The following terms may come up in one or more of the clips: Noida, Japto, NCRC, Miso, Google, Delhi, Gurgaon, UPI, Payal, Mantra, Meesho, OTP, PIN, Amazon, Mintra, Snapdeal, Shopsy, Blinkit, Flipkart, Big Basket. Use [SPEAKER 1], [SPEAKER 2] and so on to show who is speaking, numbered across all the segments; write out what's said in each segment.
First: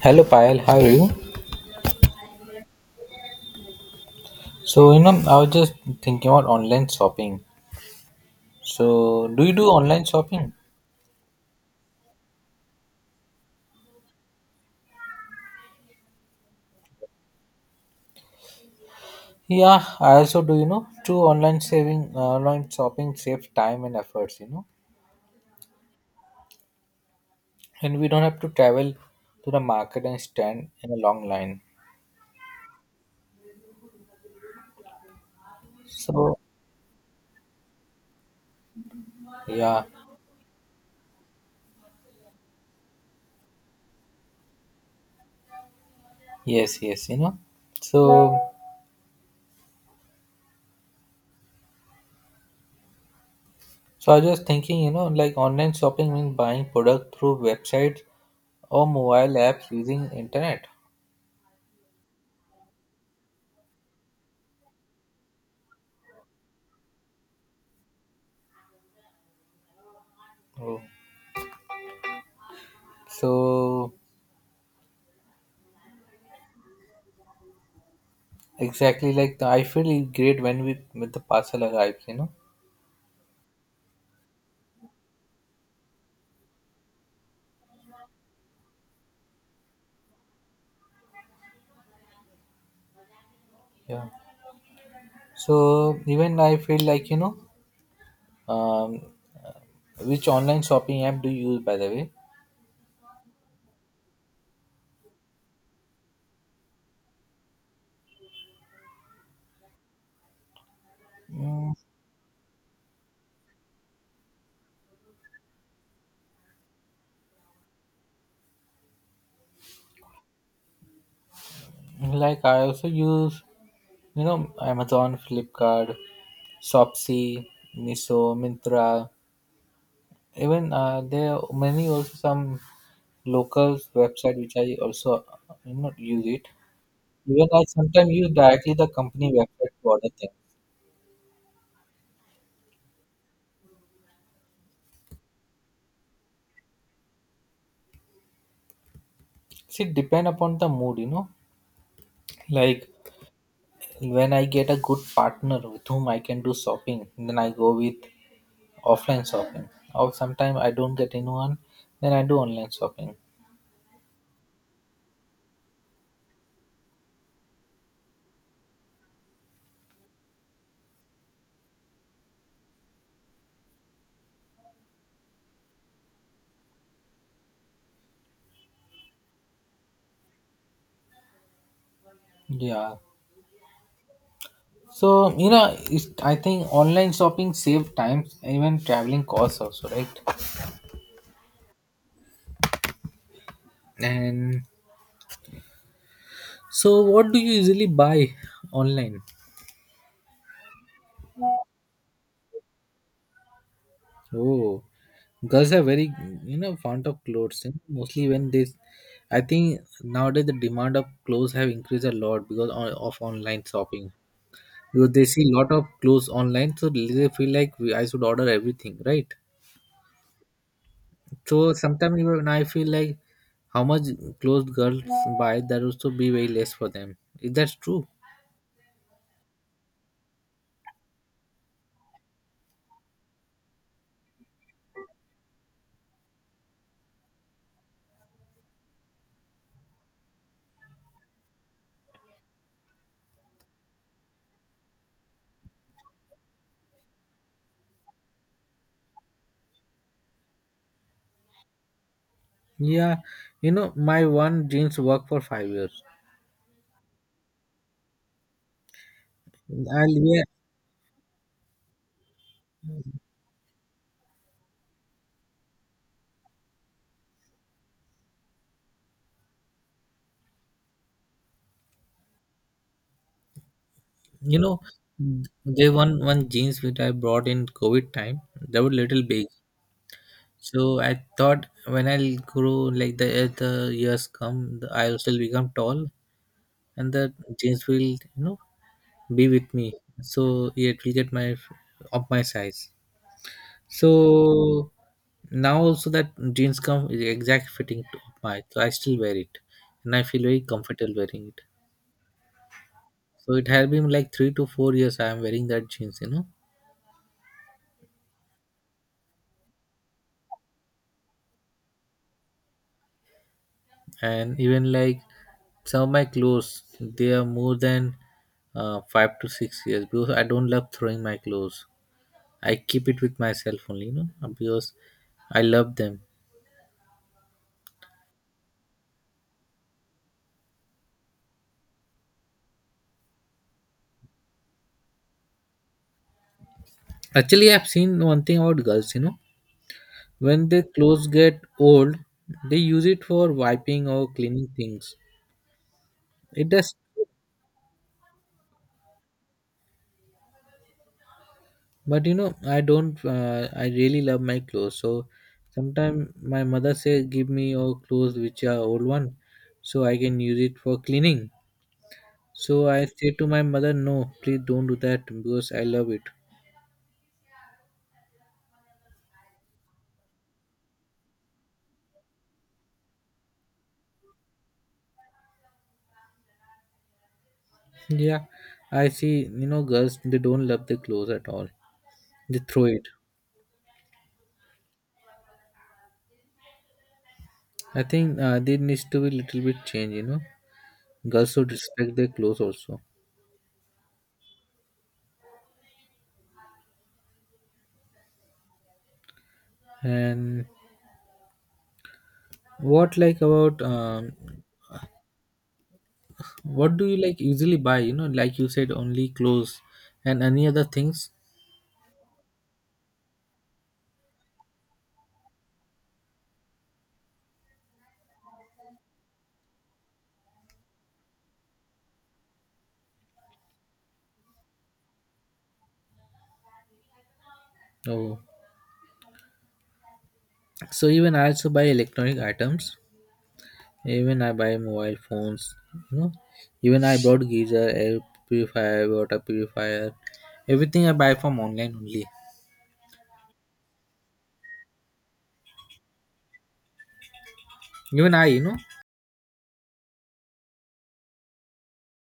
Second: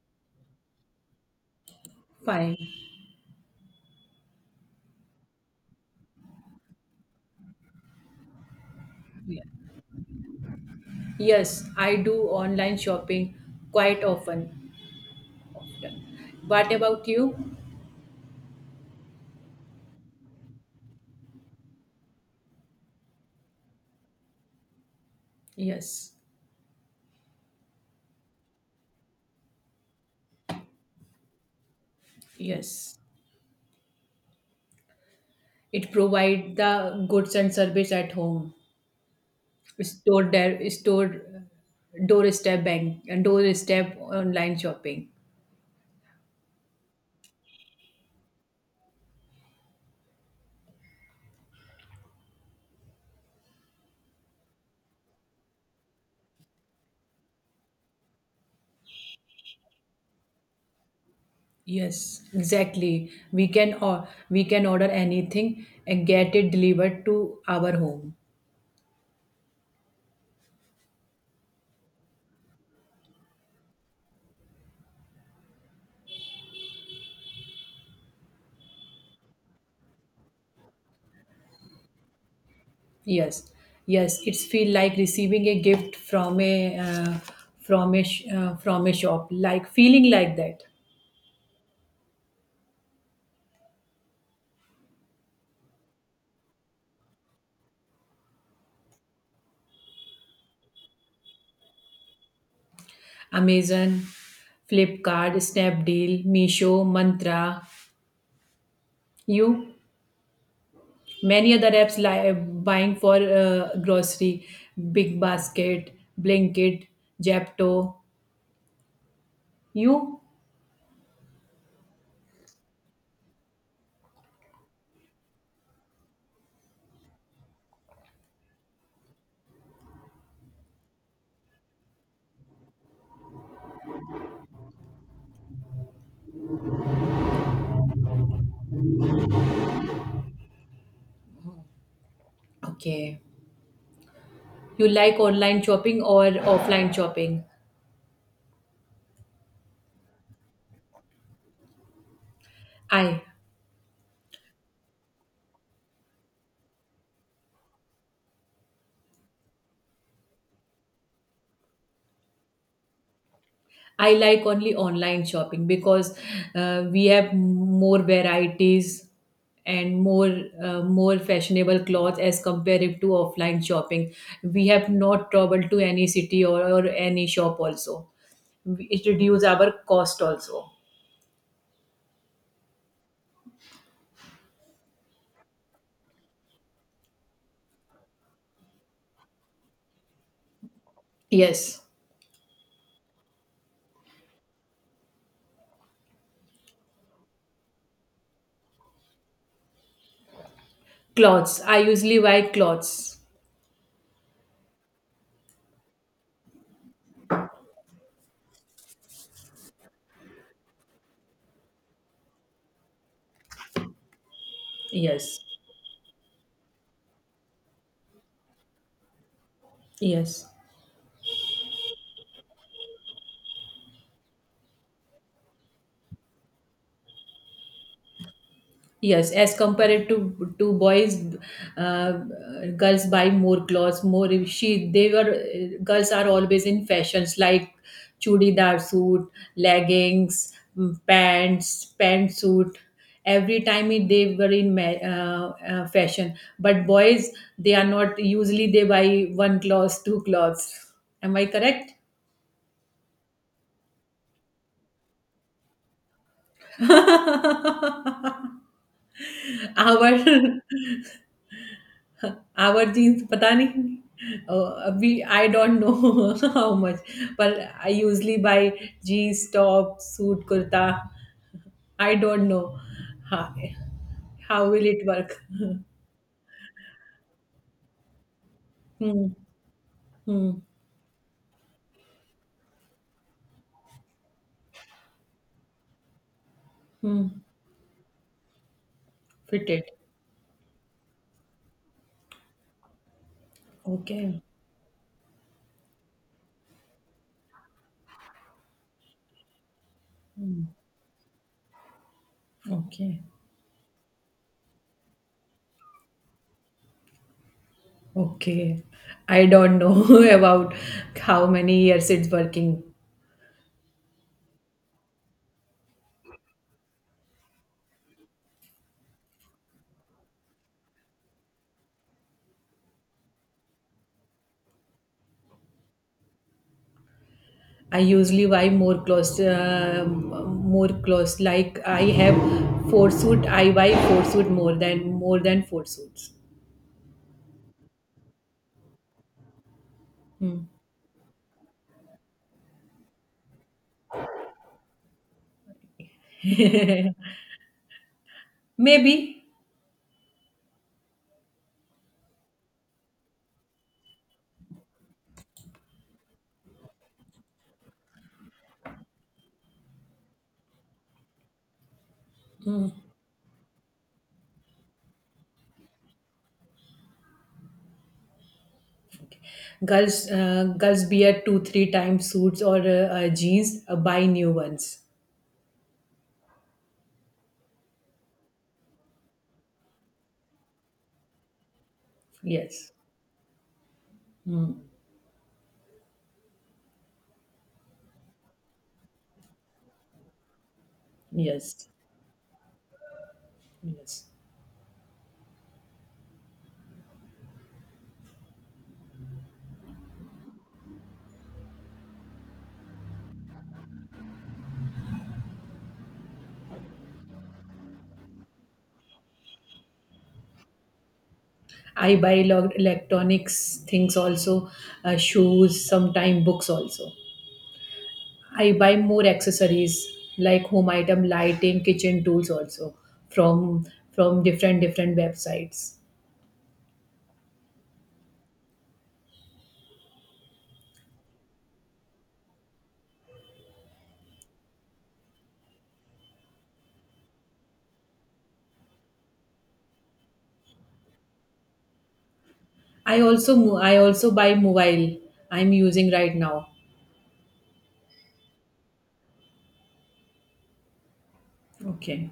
[SPEAKER 1] Hello Payal, how are you?
[SPEAKER 2] Fine.
[SPEAKER 1] So you know, I was just thinking about online shopping. So
[SPEAKER 2] Yeah.
[SPEAKER 1] do you do online shopping?
[SPEAKER 2] Yes, I do online shopping quite often. Often. What about you?
[SPEAKER 1] Yeah, I also do. You know, true online saving, online shopping saves time and efforts. You know,
[SPEAKER 2] Yes.
[SPEAKER 1] and we don't have to travel to the market and stand in a long line.
[SPEAKER 2] Yes. It
[SPEAKER 1] So
[SPEAKER 2] provide the goods and service at home.
[SPEAKER 1] yeah,
[SPEAKER 2] Store there, store doorstep bank and doorstep online shopping.
[SPEAKER 1] yes, yes. You know, so so I was just thinking. You know, like online shopping means buying product through websites or mobile apps using internet.
[SPEAKER 2] Yes, exactly. We can order anything and get it delivered to our home.
[SPEAKER 1] Oh. So exactly, like I feel great when we when the parcel arrives, you know.
[SPEAKER 2] Yes, yes, it's feel like receiving a gift from a sh- from a shop, like feeling like that.
[SPEAKER 1] Yeah. So even I feel like you know, um, which online shopping app do you use by the way?
[SPEAKER 2] Amazon, Flipkart, Snapdeal, Meesho, Mantra, you many other
[SPEAKER 1] Mm,
[SPEAKER 2] apps like buying for grocery, Big Basket, Blinkit, Japto. You
[SPEAKER 1] like I also use, you know, Amazon, Flipkart, Shopsy, Miso, Mintra. Even there are many also some local website which I also you know use it. Even I sometimes use directly the company website to order things.
[SPEAKER 2] Okay? You like online shopping or offline shopping?
[SPEAKER 1] See, depend upon the mood, you know. Like
[SPEAKER 2] I
[SPEAKER 1] when I get a good partner with whom I can do shopping, then I go with offline shopping. Or sometimes I don't get anyone, then I do online shopping.
[SPEAKER 2] I like only online shopping because we have more varieties and more fashionable clothes as compared to offline shopping. We have not traveled to any city or any shop also. It reduces our cost also.
[SPEAKER 1] Yeah. So you know, I think online shopping save time, even traveling costs also, right?
[SPEAKER 2] Yes.
[SPEAKER 1] And so, what do you usually buy online?
[SPEAKER 2] Clothes. I usually buy clothes.
[SPEAKER 1] Oh, girls are very you know fond of clothes. You Mostly when they, I think nowadays the demand of clothes have increased a lot because of online shopping. Because they
[SPEAKER 2] Yes.
[SPEAKER 1] see a lot of clothes online, so they feel like I should order everything, right?
[SPEAKER 2] Yes.
[SPEAKER 1] So sometimes even I feel like how much clothes girls buy, that also be very less for them. Is that true,
[SPEAKER 2] Yes, as compared to boys, uh, girls buy more clothes. More she they were girls are always in fashions like chudidar suit, leggings, pants, pantsuit. Every time they were in fashion, but boys they are not. Usually they buy one clothes, two clothes. Am I correct?
[SPEAKER 1] yeah, you know my one jeans work for 5 years.
[SPEAKER 2] Our
[SPEAKER 1] I'll wear.
[SPEAKER 2] Our jeans, I don't know how much. But I usually buy jeans, tops, suit, kurta. I don't know. How
[SPEAKER 1] You know,
[SPEAKER 2] will it work?
[SPEAKER 1] there one jeans which I brought in COVID time. They were little
[SPEAKER 2] Hmm.
[SPEAKER 1] big,
[SPEAKER 2] Hmm.
[SPEAKER 1] so I thought when I'll grow like the as the years come, I'll still become tall, and
[SPEAKER 2] Hmm.
[SPEAKER 1] the jeans will you know be
[SPEAKER 2] Fit
[SPEAKER 1] with
[SPEAKER 2] it.
[SPEAKER 1] me. So yeah, it will get my of my size.
[SPEAKER 2] Okay.
[SPEAKER 1] So now also that jeans come is the exact fitting to my, so I still wear it, and I feel very comfortable wearing it.
[SPEAKER 2] Okay.
[SPEAKER 1] So it has been like 3 to 4 years I am wearing that jeans, you know.
[SPEAKER 2] Okay. I don't know about how many years it's working.
[SPEAKER 1] And even like some of my clothes they are more than 5 to 6 years because I don't love throwing my clothes. I keep it with myself only you know because I love them.
[SPEAKER 2] I usually buy more clothes. Like I have four suit. I buy four suit more than four suits.
[SPEAKER 1] Actually I've seen one thing about girls you know,
[SPEAKER 2] Hmm.
[SPEAKER 1] when their clothes get old they use it for wiping or cleaning things. It does.
[SPEAKER 2] Maybe
[SPEAKER 1] But you know, I don't. I really love my clothes. So sometimes my mother says, "Give me your clothes, which are old one, so I can use it for cleaning." So I say to my mother, "No, please don't do that because I love it."
[SPEAKER 2] girls wear two three times suits or jeans. Buy new ones.
[SPEAKER 1] Yeah, I see. You know, girls they don't love their clothes at all. They throw
[SPEAKER 2] Yes.
[SPEAKER 1] it.
[SPEAKER 2] Hmm.
[SPEAKER 1] I think there needs to be little bit change. You know, girls should
[SPEAKER 2] Yes.
[SPEAKER 1] respect their clothes also.
[SPEAKER 2] Yes.
[SPEAKER 1] And what like about what do you like usually buy? You know, like you said, only clothes and any other things.
[SPEAKER 2] I buy electronics things also, shoes, sometime books also. I buy more accessories like home item, lighting, kitchen tools also from from different different websites.
[SPEAKER 1] Oh, so even I also buy electronic items. Even I buy mobile phones. You know, even I bought geyser, air purifier, water purifier. Everything I buy from online only.
[SPEAKER 2] I also buy mobile. I'm using right now.
[SPEAKER 1] Even I, you know,
[SPEAKER 2] Okay.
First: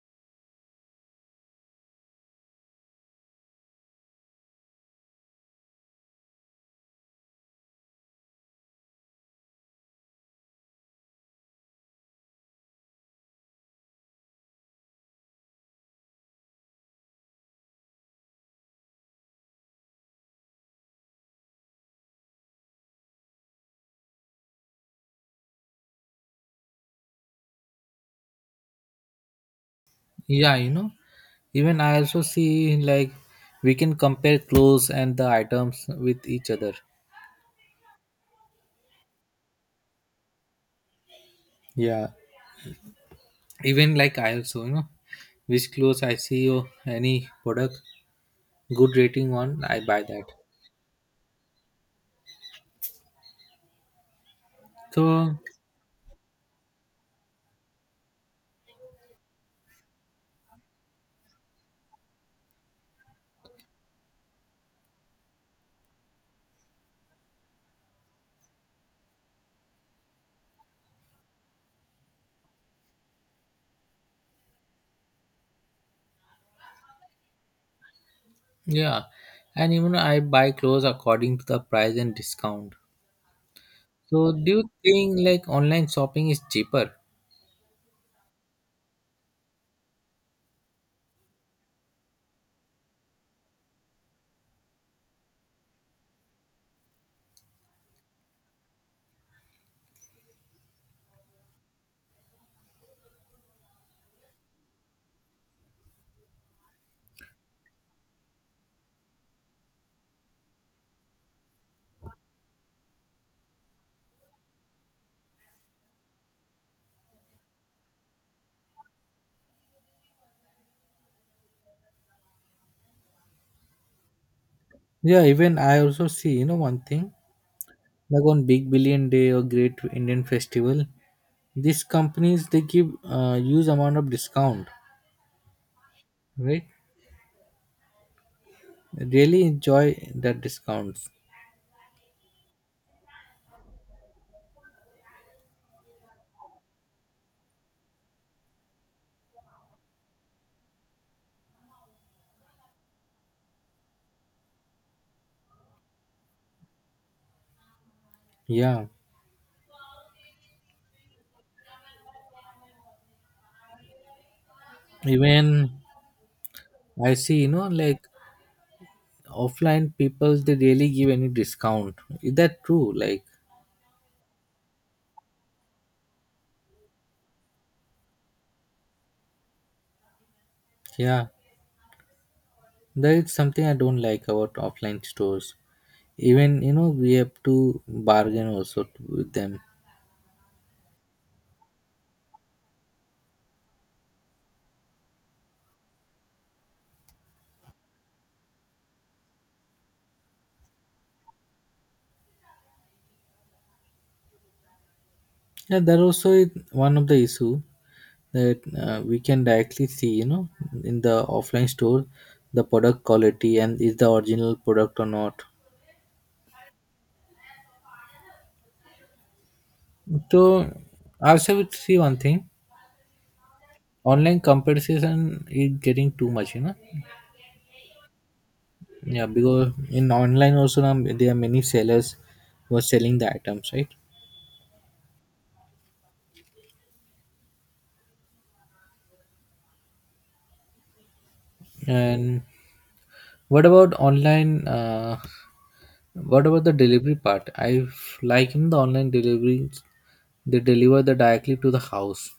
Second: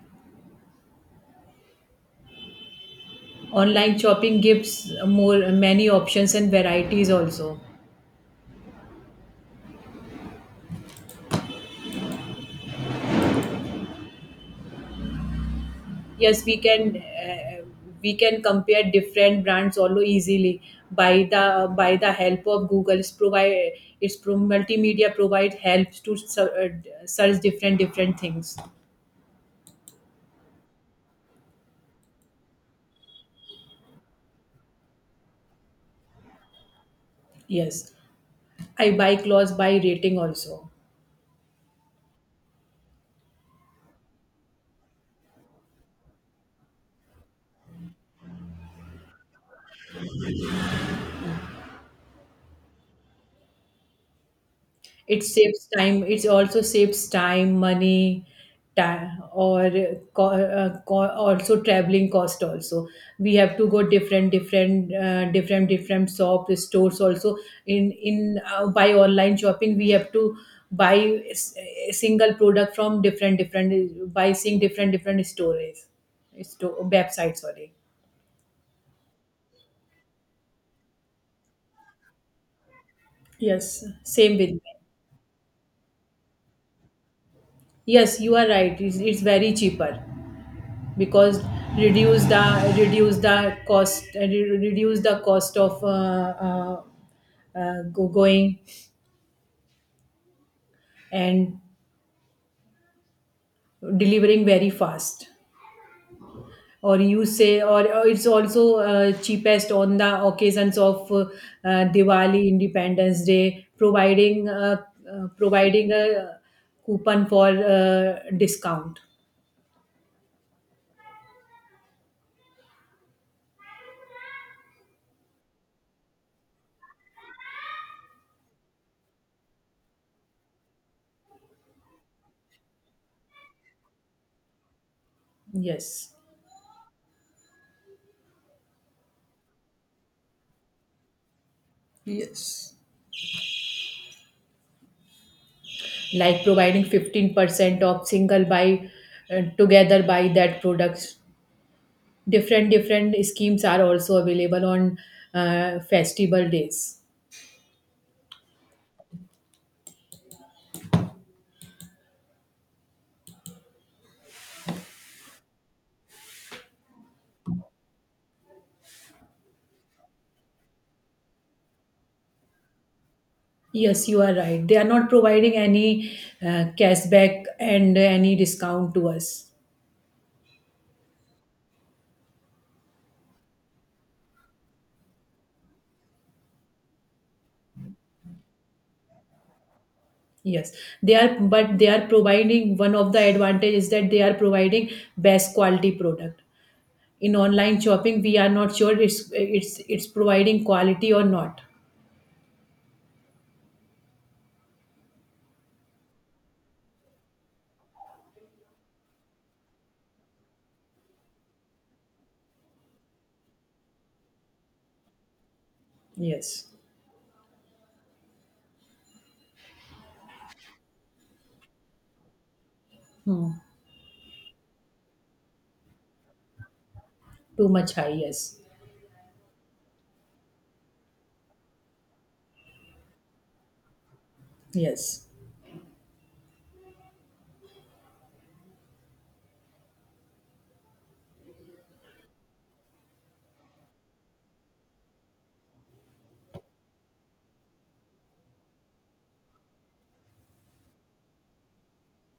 [SPEAKER 2] Online shopping gives more many options and varieties also. Yes, we can compare different brands also easily by the help of Google. It's provide multimedia provide helps to search different different things.
[SPEAKER 1] yeah, you know. Even I also see like we can compare clothes and the items with each other.
[SPEAKER 2] Yes, I buy clothes by rating also.
[SPEAKER 1] Yeah, even like I also, you know, which clothes I see or any product good rating one I buy that
[SPEAKER 2] It
[SPEAKER 1] so
[SPEAKER 2] saves time. It also saves time, money, time, or also traveling cost also. We have to go different, different, different, different shop stores also. In by online shopping, we have to buy a single product from different, different by seeing different, different store websites. Sorry.
[SPEAKER 1] yeah. And even I buy clothes according to the price and discount.
[SPEAKER 2] Yes,
[SPEAKER 1] So
[SPEAKER 2] same
[SPEAKER 1] do
[SPEAKER 2] with me.
[SPEAKER 1] you think like online shopping is cheaper?
[SPEAKER 2] Yes, you are right. It's very cheaper. Because reduce the cost of uh, going and delivering very fast, or you say or it's also cheapest on the occasions of Diwali, Independence Day, providing providing a coupon for discount.
[SPEAKER 1] Yeah, even I also see you know one thing like on big billion day or great Indian festival these companies they give huge amount of discount,
[SPEAKER 2] Yes,
[SPEAKER 1] right? Really enjoy that discounts.
[SPEAKER 2] like providing 15% of single buy, together buy that products. Different different schemes are also available on festival days.
[SPEAKER 1] Yeah, even I see you know like offline people they really give any discount. Is that true like?
[SPEAKER 2] Yes, you are right, they are not providing any cashback and any discount to us.
[SPEAKER 1] Yeah, that is something I don't like about offline stores. Even you know we have to bargain also with them.
[SPEAKER 2] Yes, they are, but they are providing one of the advantage is that they are providing best quality product. In online shopping we are not sure it's providing quality or not.
[SPEAKER 1] Yeah, that also is one of the issue that we can directly see you know in the offline store the product quality and is the original product or not.
[SPEAKER 2] Yes.
[SPEAKER 1] So also we see one thing,
[SPEAKER 2] Hmm.
[SPEAKER 1] online comparison is getting too much you know.
[SPEAKER 2] Too much high. Yes.
[SPEAKER 1] Yeah, because in online also now there are many sellers who are selling the items, right?
[SPEAKER 2] Yes.
[SPEAKER 1] And what about online? What about the delivery part? I Like in the online delivery, they deliver the directly to the house.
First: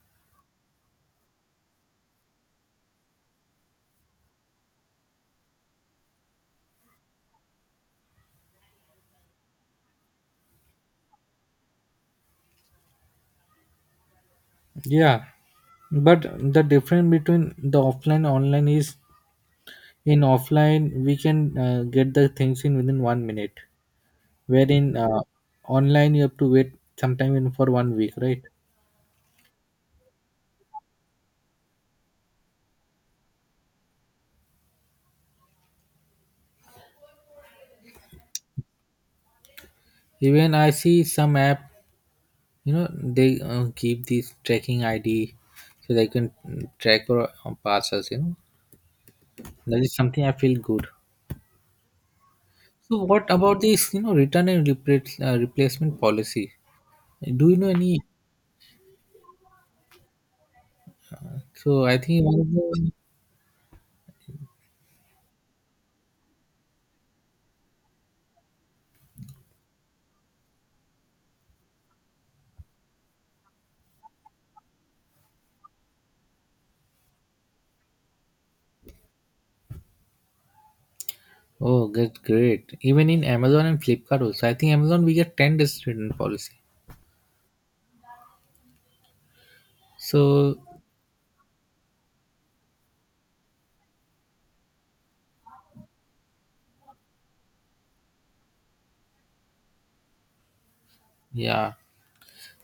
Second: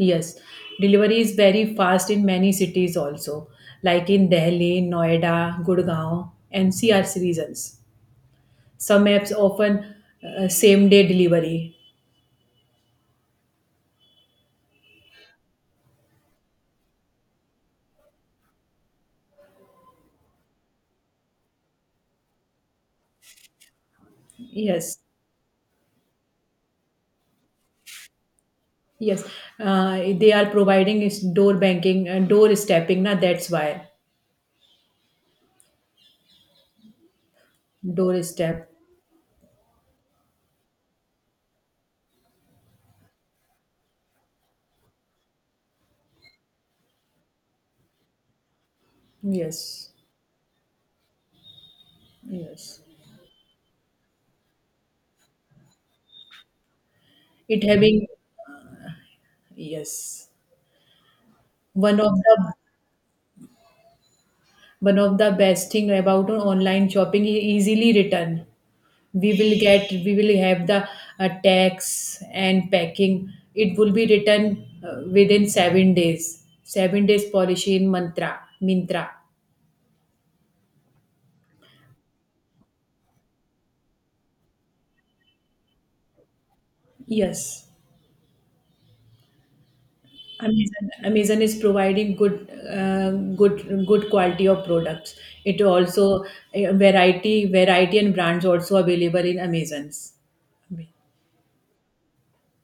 [SPEAKER 2] Yes, delivery is very fast in many cities also, like in Delhi, Noida, Gurgaon, NCRC regions. Some apps often same day delivery.
[SPEAKER 1] Yeah, but the difference between the offline and online is in offline we can get the things in within 1 minute, wherein
[SPEAKER 2] Yes,
[SPEAKER 1] online you have to wait sometime in for 1 week, right?
[SPEAKER 2] yes, they are providing is door banking and door stepping. Now that's why door step.
[SPEAKER 1] Even I see some app. You know, they keep these tracking ID so they can mm, track our parcels, you know. That
[SPEAKER 2] Yes,
[SPEAKER 1] is something I feel good.
[SPEAKER 2] yes.
[SPEAKER 1] So what about this, you know, return and replacement policy? Do you
[SPEAKER 2] It
[SPEAKER 1] know any?
[SPEAKER 2] having. Yes,
[SPEAKER 1] So I
[SPEAKER 2] one of
[SPEAKER 1] think one of
[SPEAKER 2] the
[SPEAKER 1] the
[SPEAKER 2] one of the best thing about online shopping is easily return. We will have the tax and packing. It will be written within 7 days policy in Mantra Mintra.
[SPEAKER 1] oh, that's great. Even in Amazon and Flipkart also, I think Amazon we get 10 days return policy.
[SPEAKER 2] Yes,
[SPEAKER 1] So
[SPEAKER 2] Amazon is providing good good quality of products. It also variety variety and brands also available in Amazon's.
[SPEAKER 1] yeah,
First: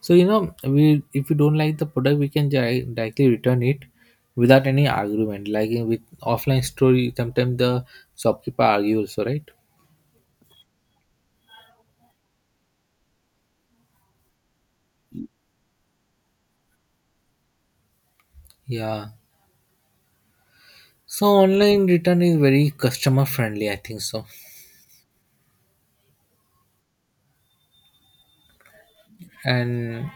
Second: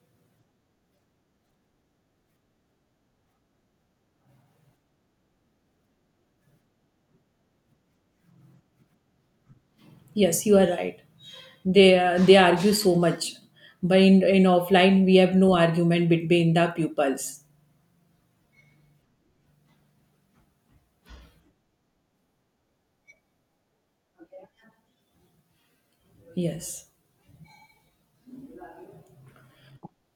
[SPEAKER 1] so you know, we if we don't like the product, we can directly return it without any argument. Like in with offline store, you- sometimes the shopkeeper argues also, right?
[SPEAKER 2] Yes, you are right, they argue so much, but in offline we have no argument between the pupils.
[SPEAKER 1] Yeah. So online return is very customer friendly, I think so.
[SPEAKER 2] Yes,
[SPEAKER 1] And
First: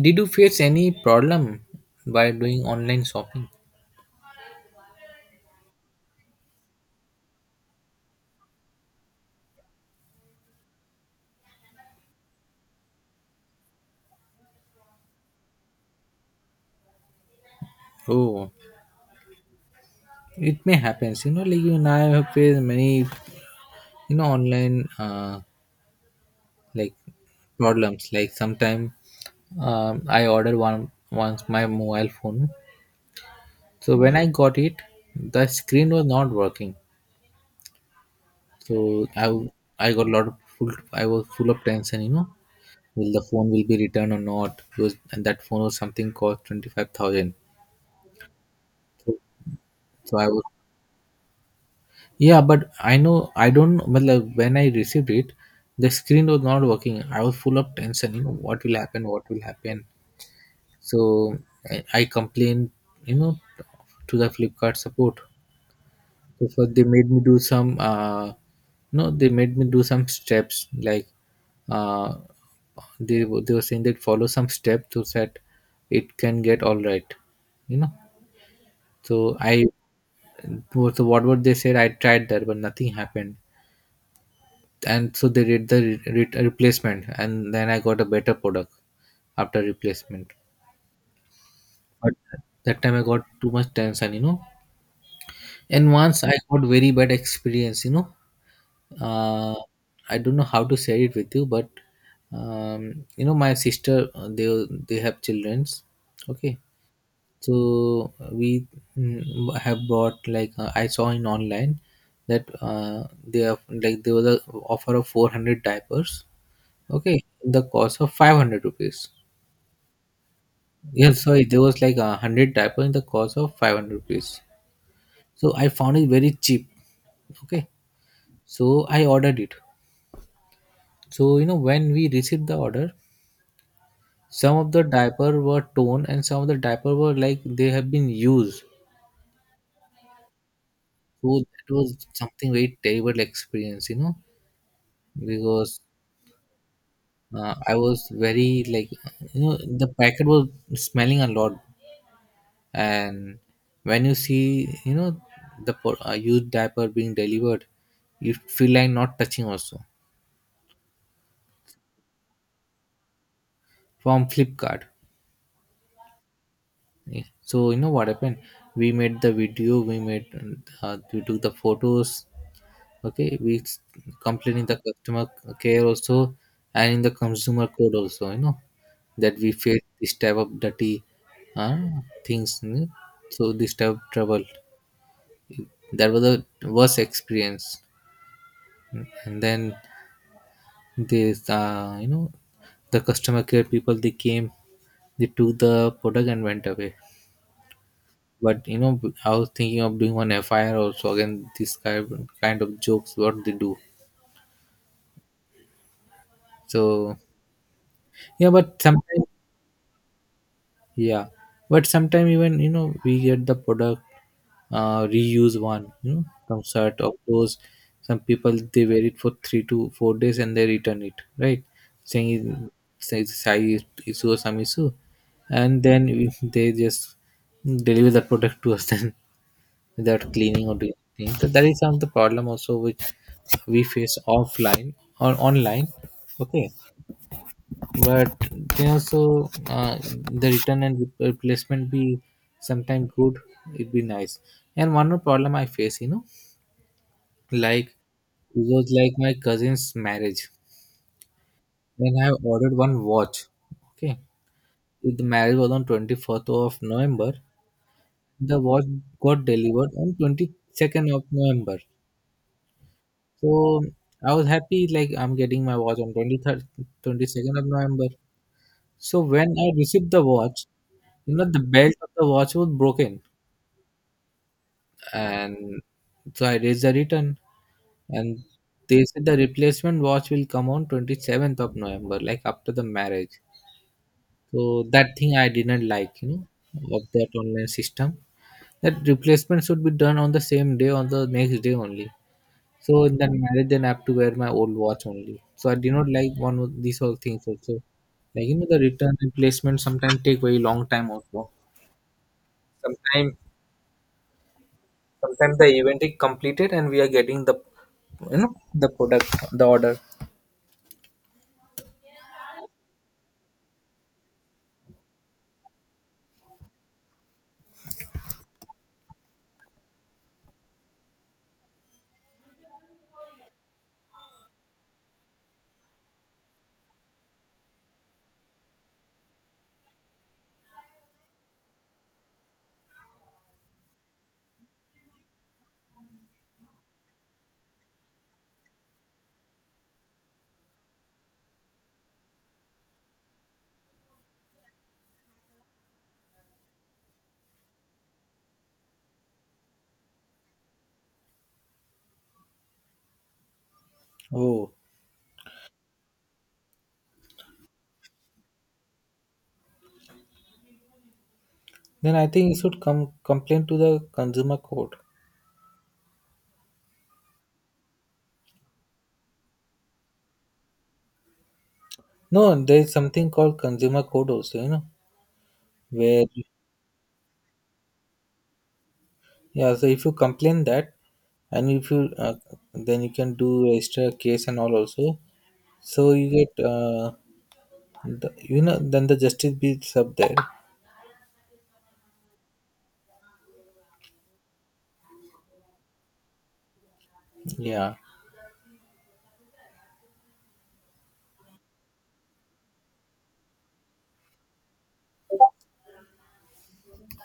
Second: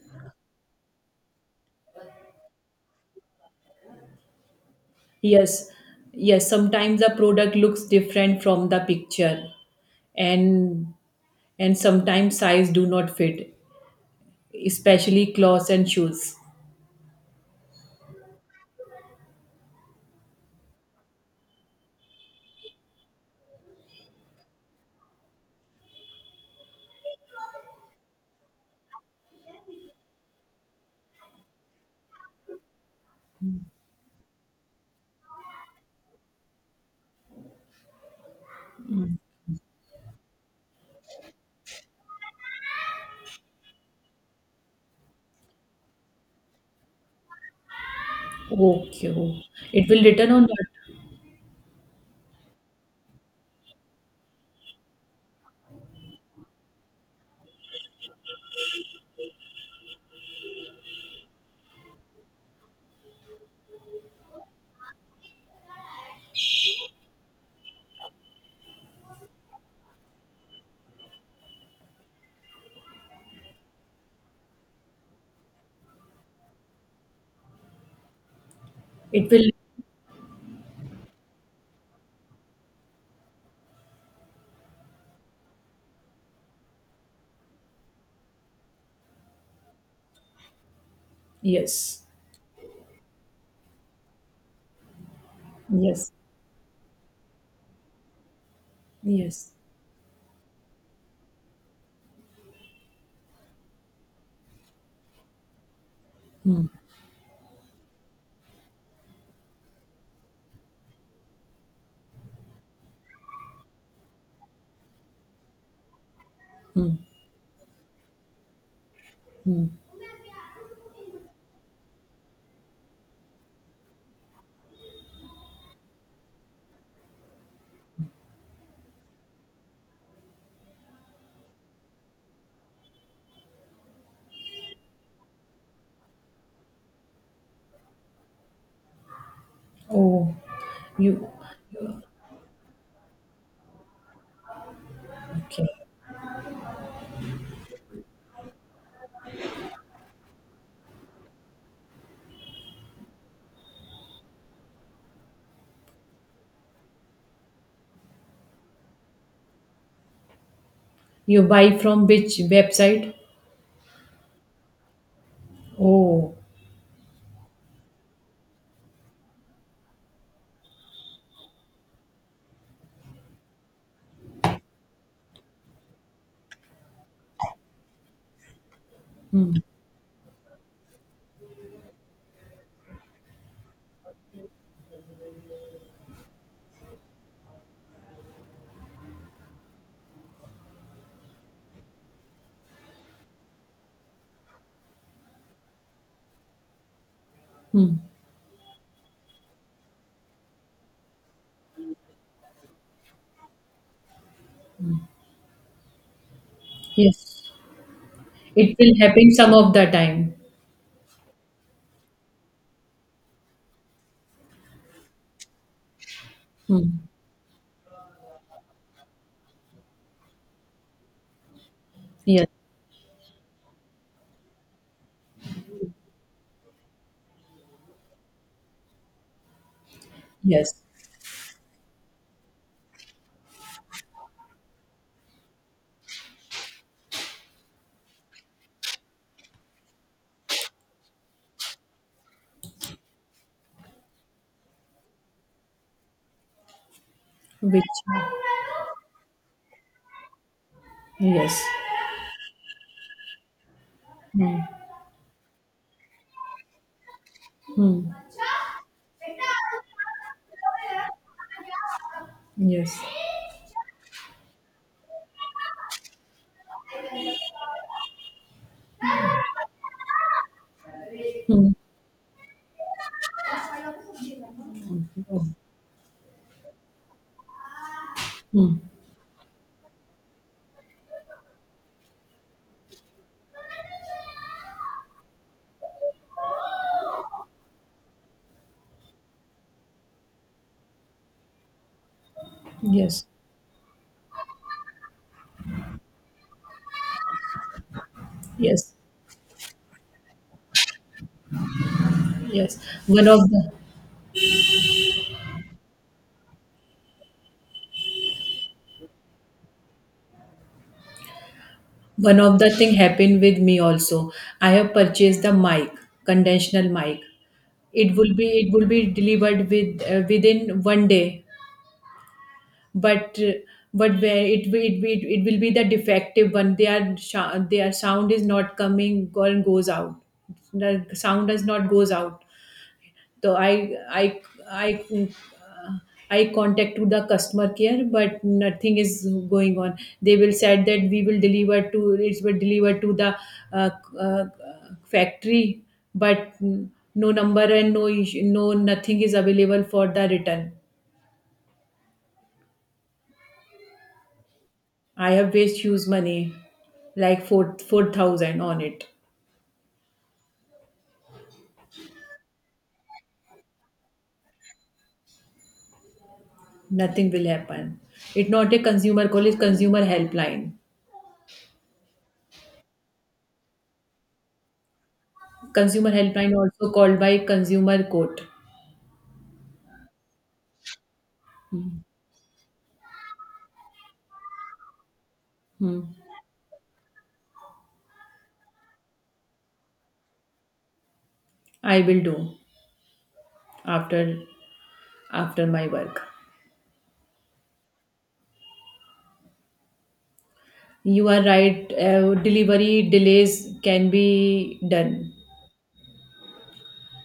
[SPEAKER 1] did you face any problem by doing online shopping?
[SPEAKER 2] yes, yes. Sometimes the product looks different from the picture, and and sometimes size do not fit, especially clothes and shoes.
[SPEAKER 1] Oh, it may happen. You know, like you and I have faced many, you know, online like problems. Like sometimes I ordered one once my mobile phone. So when I got it, the screen was not working. So I got a lot of full. I was full of tension. You know, will the phone will be returned or not? Because and that phone was something cost 25,000.
[SPEAKER 2] Okay,
[SPEAKER 1] So,
[SPEAKER 2] oh. It will
[SPEAKER 1] so I
[SPEAKER 2] return or
[SPEAKER 1] was
[SPEAKER 2] not?
[SPEAKER 1] yeah, but I know I don't know, but like when I received it, the screen was not working. I was full of tension. You know what will happen? What will happen? So I complained. You know to the Flipkart support. So first they made me do some no, they made me do some steps like uh they were saying that follow some steps so that it can get all right. You know?
[SPEAKER 2] It
[SPEAKER 1] So
[SPEAKER 2] will.
[SPEAKER 1] I, so what they said I tried that but nothing happened. And so they did the replacement and then I got a better product after replacement.
[SPEAKER 2] Yes,
[SPEAKER 1] But that time I got too much tension, you know. And
[SPEAKER 2] yes,
[SPEAKER 1] once I got very bad experience, you know.
[SPEAKER 2] yes.
[SPEAKER 1] uh, I don't know how to share it with you, but you know, my sister they have childrens. Okay, so we mm, have bought like I saw in online that they have like there was a offer of 400 diapers. Okay, in the cost of 500 rupees. Yeah, sorry, there was like 100 diaper in the cost of 500 rupees. So I found it very cheap. Okay, so I ordered it. So you know when we received the order, some of the diaper were torn, and some of the diaper were like they have been used.
[SPEAKER 2] Oh, you
[SPEAKER 1] So that was something very terrible experience, you know,
[SPEAKER 2] okay?
[SPEAKER 1] because I was very like, you know, the packet was smelling a lot, and when you see, you know, the used diaper being delivered, you feel like not touching also.
[SPEAKER 2] You buy from which website?
[SPEAKER 1] From Flipkart.
[SPEAKER 2] Oh,
[SPEAKER 1] Yeah. So you know what happened? We made, we took the photos, okay complain in the customer care also and in the consumer code also you know that we face this type of dirty uh, things you know. So this type of trouble, that was the worst experience. And then this the customer care people, they came, they took the product and went away. But you know, I was thinking of doing one FIR also again, this kind of jokes what they do. So
[SPEAKER 2] yes.
[SPEAKER 1] yeah,
[SPEAKER 2] It
[SPEAKER 1] but
[SPEAKER 2] will
[SPEAKER 1] sometimes
[SPEAKER 2] happen some of the time.
[SPEAKER 1] yeah, but sometimes even you know, we get the product, reuse one, you know, some shirt
[SPEAKER 2] Hmm.
[SPEAKER 1] or clothes. Some people they wear it for 3 to 4 days and they return it, right, saying
[SPEAKER 2] Yes,
[SPEAKER 1] say it's a size issue or some issue. And then they just deliver the product to us then without cleaning or
[SPEAKER 2] yes.
[SPEAKER 1] doing anything. So that is some of the problem also which we face offline or online. Okay, but they also the return and replacement be sometimes good, it be nice. And one more problem I face, you know, like it
[SPEAKER 2] Which?
[SPEAKER 1] was like my cousin's marriage
[SPEAKER 2] Yes.
[SPEAKER 1] and I ordered one watch. Okay, the marriage was on 24th of November, the watch got delivered on 22nd of November.
[SPEAKER 2] Yes.
[SPEAKER 1] So I was happy like I'm getting my watch on 23rd 22nd of November. So when I received the watch, you know, the
[SPEAKER 2] Hmm.
[SPEAKER 1] belt of the watch was broken, and so I raised a return, and
[SPEAKER 2] Hmm.
[SPEAKER 1] they said the replacement watch will come on 27th of November, like after the marriage. So that thing I didn't like, you know, of that online system. That replacement should be done on the same day, on the next day only. So in
[SPEAKER 2] Yes.
[SPEAKER 1] that marriage, then I have to wear my old watch only. So I did not like one of these all things also. Like you know, the
[SPEAKER 2] Yes.
[SPEAKER 1] return replacement sometimes take very long time also.
[SPEAKER 2] Yes. One
[SPEAKER 1] Sometimes
[SPEAKER 2] of the
[SPEAKER 1] Sometimes the event is completed and we are getting the, you know, the product, the order.
[SPEAKER 2] one of the thing happened with me also. I have purchased the mic, conventional mic. It will be delivered within 1 day, but where it will be the defective one. Their sound is not coming and goes out. The sound does not goes out. So I uh, I contact to the customer care, but nothing is going on. They will said that we will deliver to the uh, uh, factory, but no number and no nothing is available for the return.
[SPEAKER 1] Oh,
[SPEAKER 2] I have waste huge money, like four thousand on it.
[SPEAKER 1] then I think you should come complain to the consumer court.
[SPEAKER 2] Nothing will happen. It's not a consumer call; it's consumer helpline.
[SPEAKER 1] No, there is something called consumer code also, you know,
[SPEAKER 2] Consumer
[SPEAKER 1] where
[SPEAKER 2] helpline also called by consumer court.
[SPEAKER 1] yeah. So if you complain that, and if you then you can do extra case and all also.
[SPEAKER 2] Hmm.
[SPEAKER 1] So you get the, you know, then the justice beats up there.
[SPEAKER 2] I will do after after my work.
[SPEAKER 1] Yeah.
[SPEAKER 2] You are right. Delivery delays can be done.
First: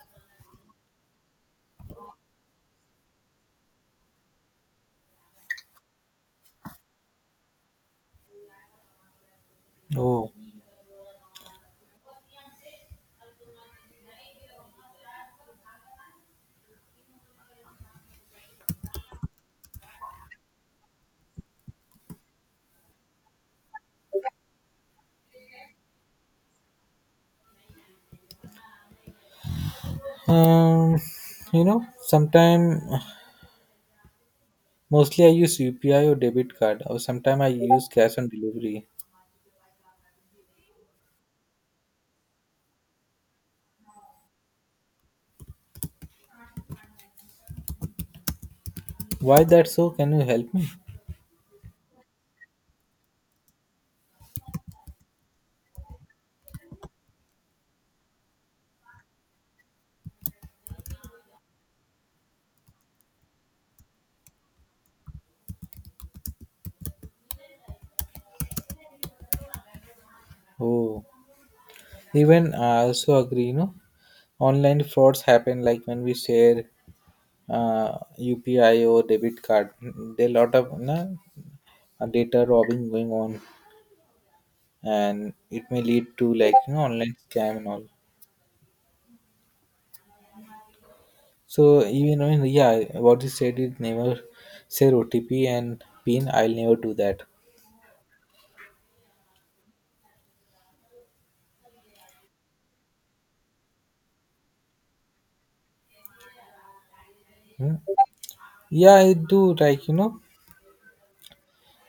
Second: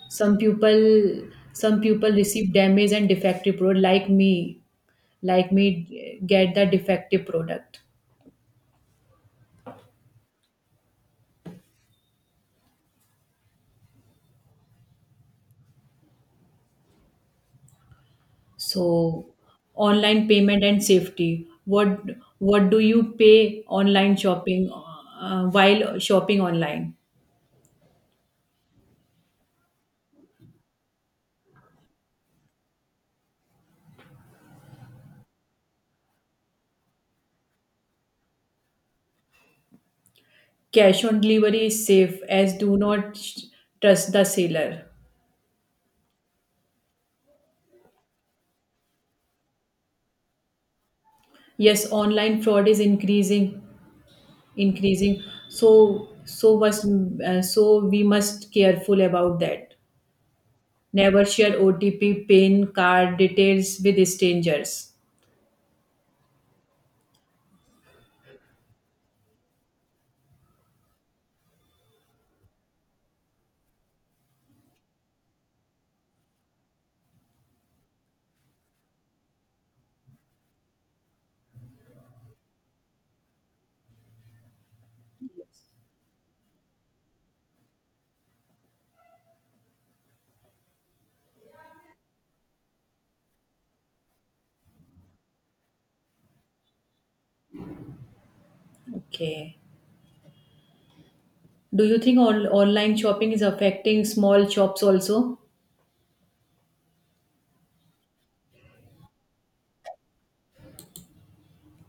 [SPEAKER 2] Some people some people receive damage and defective product like me get the defective product.
[SPEAKER 1] Oh.
[SPEAKER 2] So online payment and safety. What do you pay online shopping, while shopping online?
[SPEAKER 1] Um. You know sometime. Mostly I use UPI or debit card, or sometimes I use cash on delivery.
[SPEAKER 2] Cash on delivery is safe as do not trust the seller.
[SPEAKER 1] Why that so? Can you help me?
[SPEAKER 2] Yes, online fraud is increasing, increasing. So so must so we must careful about that. Never share OTP, PIN, card details with strangers.
[SPEAKER 1] Oh, even I also agree, you know, online frauds happen like when we share UPI or debit card. There are lot of, you know, data robbing going on, and it may lead to like, you know, online scam and all. So even when, yeah, what you said is never share OTP and PIN. I'll never do that.
[SPEAKER 2] Okay. Do you think online shopping is affecting small shops also?
[SPEAKER 1] Hmm. Yeah, I do like, you know,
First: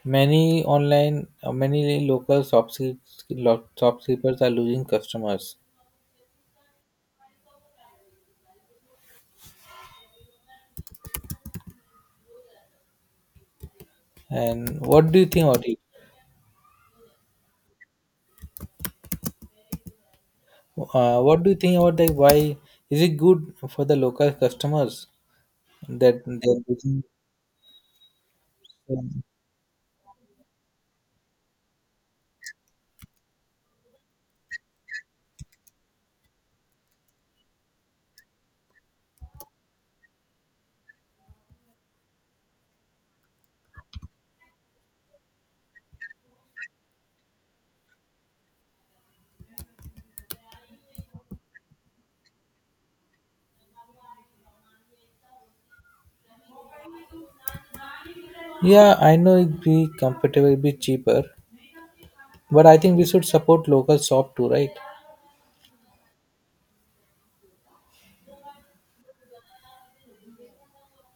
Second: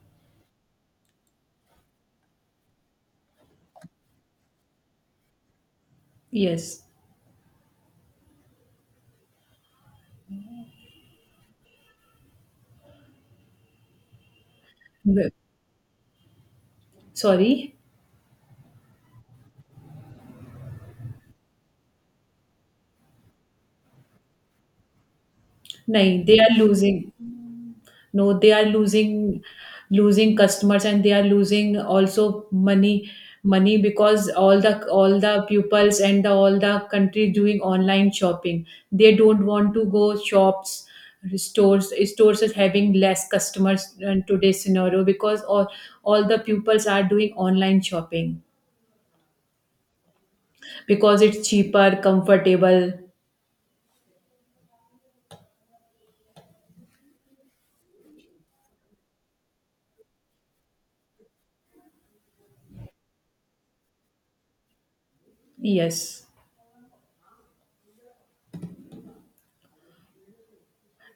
[SPEAKER 1] many online, many local shopkeepers, shopkeepers are losing customers.
[SPEAKER 2] Yes.
[SPEAKER 1] And what do you think about it?
[SPEAKER 2] Sorry.
[SPEAKER 1] What do you think about like why is it good for the local customers
[SPEAKER 2] No,
[SPEAKER 1] that
[SPEAKER 2] they are
[SPEAKER 1] they're losing?
[SPEAKER 2] losing. No, they are losing customers, and they are losing also money because all the pupils and the, all the country doing online shopping. They don't want to go shops stores stores is having less customers in today's scenario because all the pupils are doing online shopping because it's cheaper, comfortable.
[SPEAKER 1] Yeah, I know it'd be comfortable, it'd be cheaper, but I think we should support local shop too, right?
[SPEAKER 2] Yes,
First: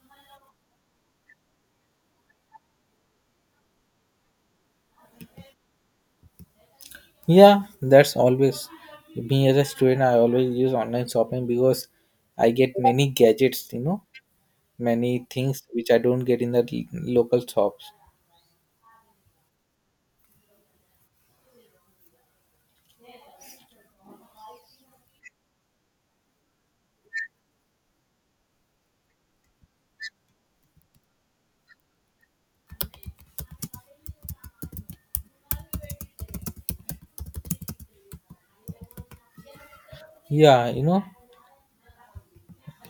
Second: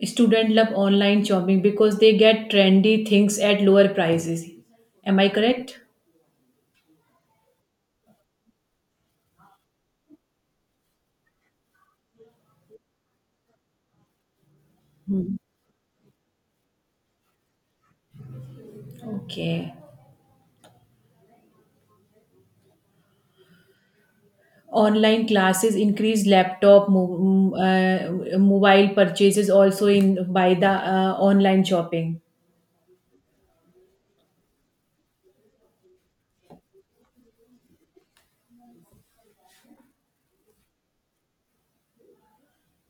[SPEAKER 2] student love online shopping because they get trendy things at lower prices. Am I correct?
[SPEAKER 1] Yeah, that's always me as a student. I always use online shopping because I get many gadgets, you know, many
[SPEAKER 2] Hmm.
[SPEAKER 1] things which I don't get in the local shops.
[SPEAKER 2] Okay. Online classes increase laptop, mobile purchases also in by the online shopping.
[SPEAKER 1] Yeah, you know,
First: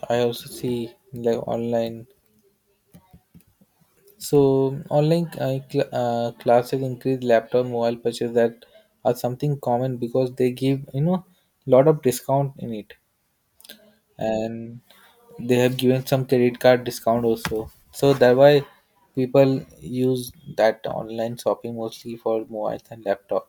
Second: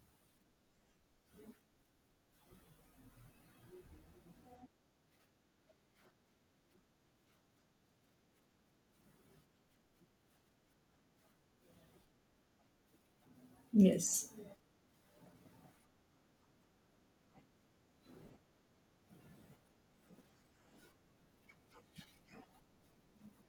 [SPEAKER 1] I also see like online. So online classes increase laptop mobile purchase, that are something common because they give, you know, lot of discount in it,
[SPEAKER 2] Yes.
[SPEAKER 1] and they have given some credit card discount also. So that why people use that online shopping mostly for mobiles and laptop.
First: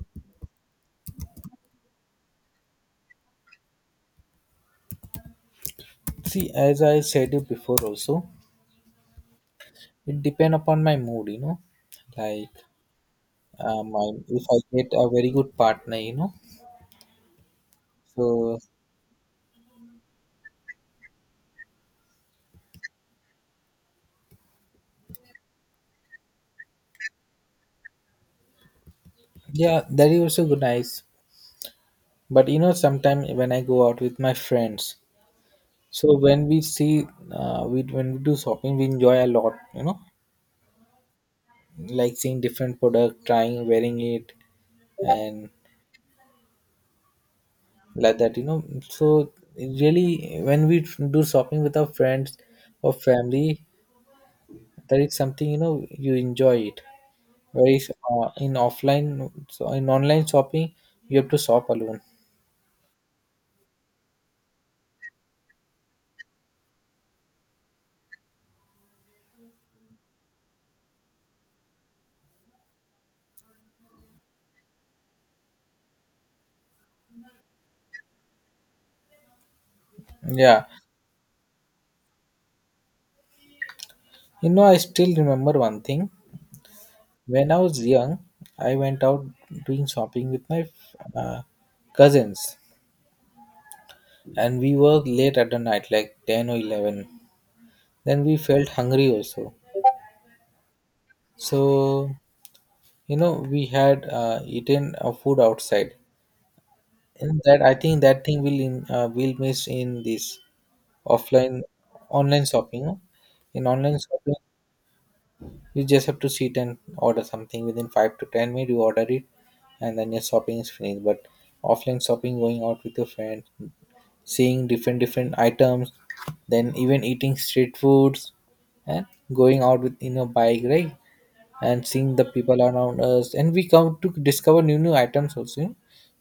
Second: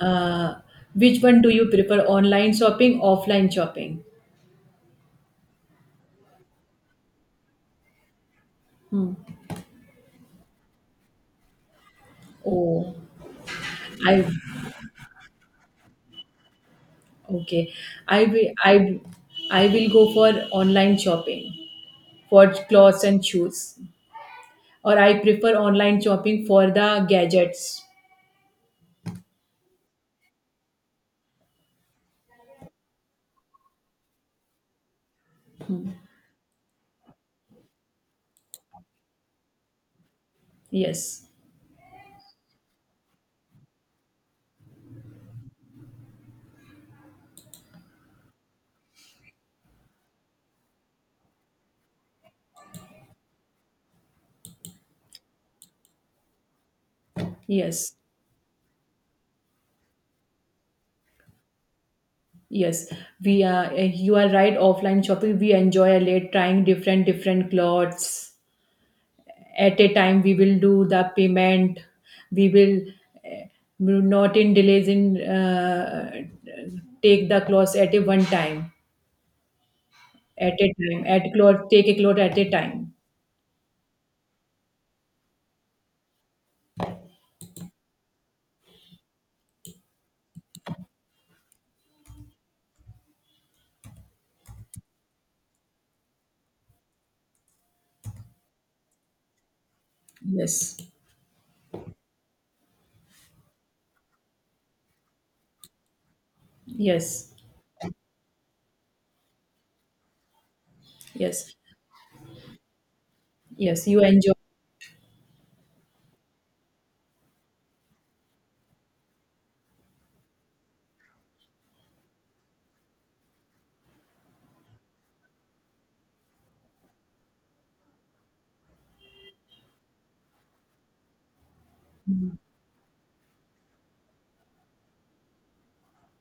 [SPEAKER 2] Uh, which one do you prefer, online shopping, offline shopping?
[SPEAKER 1] See, as I said you before also,
[SPEAKER 2] Hmm.
[SPEAKER 1] it depend upon my mood, you know. Like,
[SPEAKER 2] Oh,
[SPEAKER 1] I,
[SPEAKER 2] I
[SPEAKER 1] if I get a very good partner, you know.
[SPEAKER 2] okay. I will
[SPEAKER 1] So
[SPEAKER 2] I I will go for online shopping for clothes and shoes, or I prefer online shopping for the gadgets.
[SPEAKER 1] yeah, that is also good, nice. But you know, sometimes when I go out with my friends, so when we see, we when we do shopping, we enjoy a lot, you know,
[SPEAKER 2] Yes.
[SPEAKER 1] like seeing different product, trying, wearing it, and like that, you know. So really, when we do shopping with our friends or family, that is something you know you enjoy it. Whereas
[SPEAKER 2] Yes.
[SPEAKER 1] in offline, so in online shopping, you have to shop alone.
[SPEAKER 2] Yes, we are. You are right. Offline shopping, we enjoy a late trying different different clothes at a time. We will do the payment. We will uh, not in delays in take the clothes at a one time at
[SPEAKER 1] Yeah,
[SPEAKER 2] a time at cloth take a cloth at a time.
[SPEAKER 1] you know, I still remember one thing. When I was young, I went out doing shopping with my uh, cousins, and we were late at the night, like 10 or 11. Then we felt hungry also.
[SPEAKER 2] Yes,
[SPEAKER 1] So, you know, we had eaten food outside.
[SPEAKER 2] yes,
[SPEAKER 1] And that I think that thing will will miss in this
[SPEAKER 2] yes,
[SPEAKER 1] offline online shopping. In
[SPEAKER 2] yes.
[SPEAKER 1] online
[SPEAKER 2] You enjoy.
[SPEAKER 1] shopping, you just have to sit and order something within 5 to 10 minutes. You order it, and then your shopping is finished. But offline shopping, going out with your friends, seeing different different items, then even eating street foods, and going out with in a bike, right? And seeing the people around us, and we come to discover new new items also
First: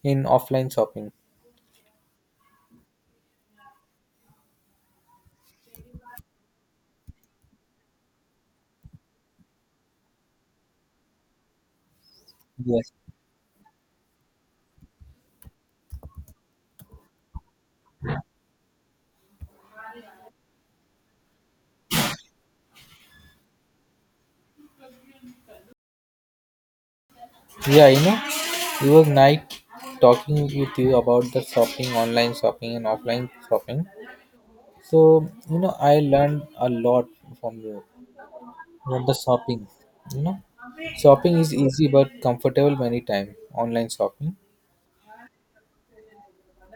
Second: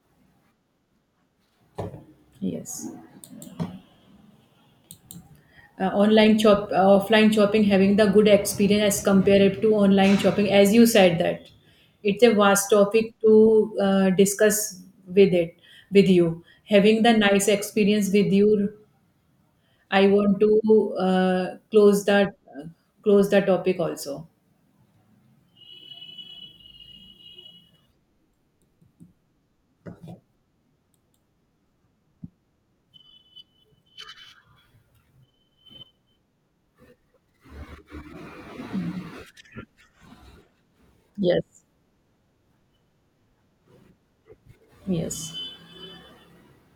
[SPEAKER 1] in offline shopping.
[SPEAKER 2] Yes. Online shop offline shopping having the good experience as compared to online shopping, as you said that it's a vast
[SPEAKER 1] Yes.
[SPEAKER 2] topic to discuss with it with you, having the nice experience with you. I want to close the topic also.
[SPEAKER 1] Yeah, you know, it was nice talking with you about the shopping, online shopping, and offline shopping. So, you know, I learned a lot from you. Not the shopping, you know. Shopping
[SPEAKER 2] Yes,
[SPEAKER 1] is easy but comfortable many times online shopping.
[SPEAKER 2] yes,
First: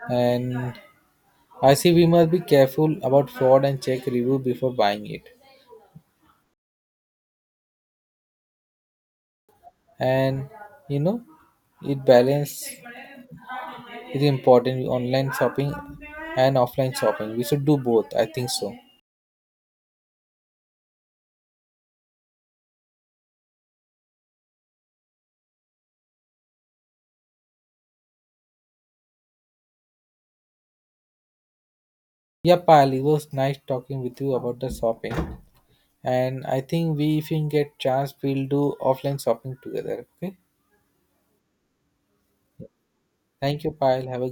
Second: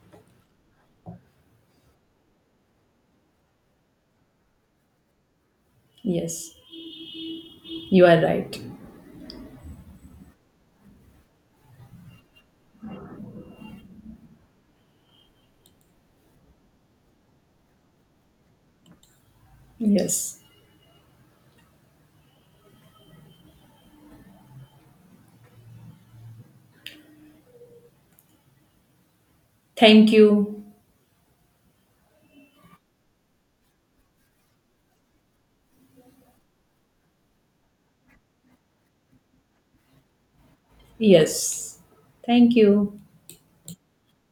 [SPEAKER 1] And I see we must be careful about fraud and check review before buying it.
[SPEAKER 2] yes, you are right.
[SPEAKER 1] And you know, it balance is important online shopping and offline shopping. We should do both, I think so.
[SPEAKER 2] Yes, thank you.
[SPEAKER 1] Yeah, pal, it was nice talking with you about the shopping. And I think we, if we get chance, we'll do offline shopping together. Okay.
[SPEAKER 2] Yes, thank you.
[SPEAKER 1] Thank you, Pyle. Have a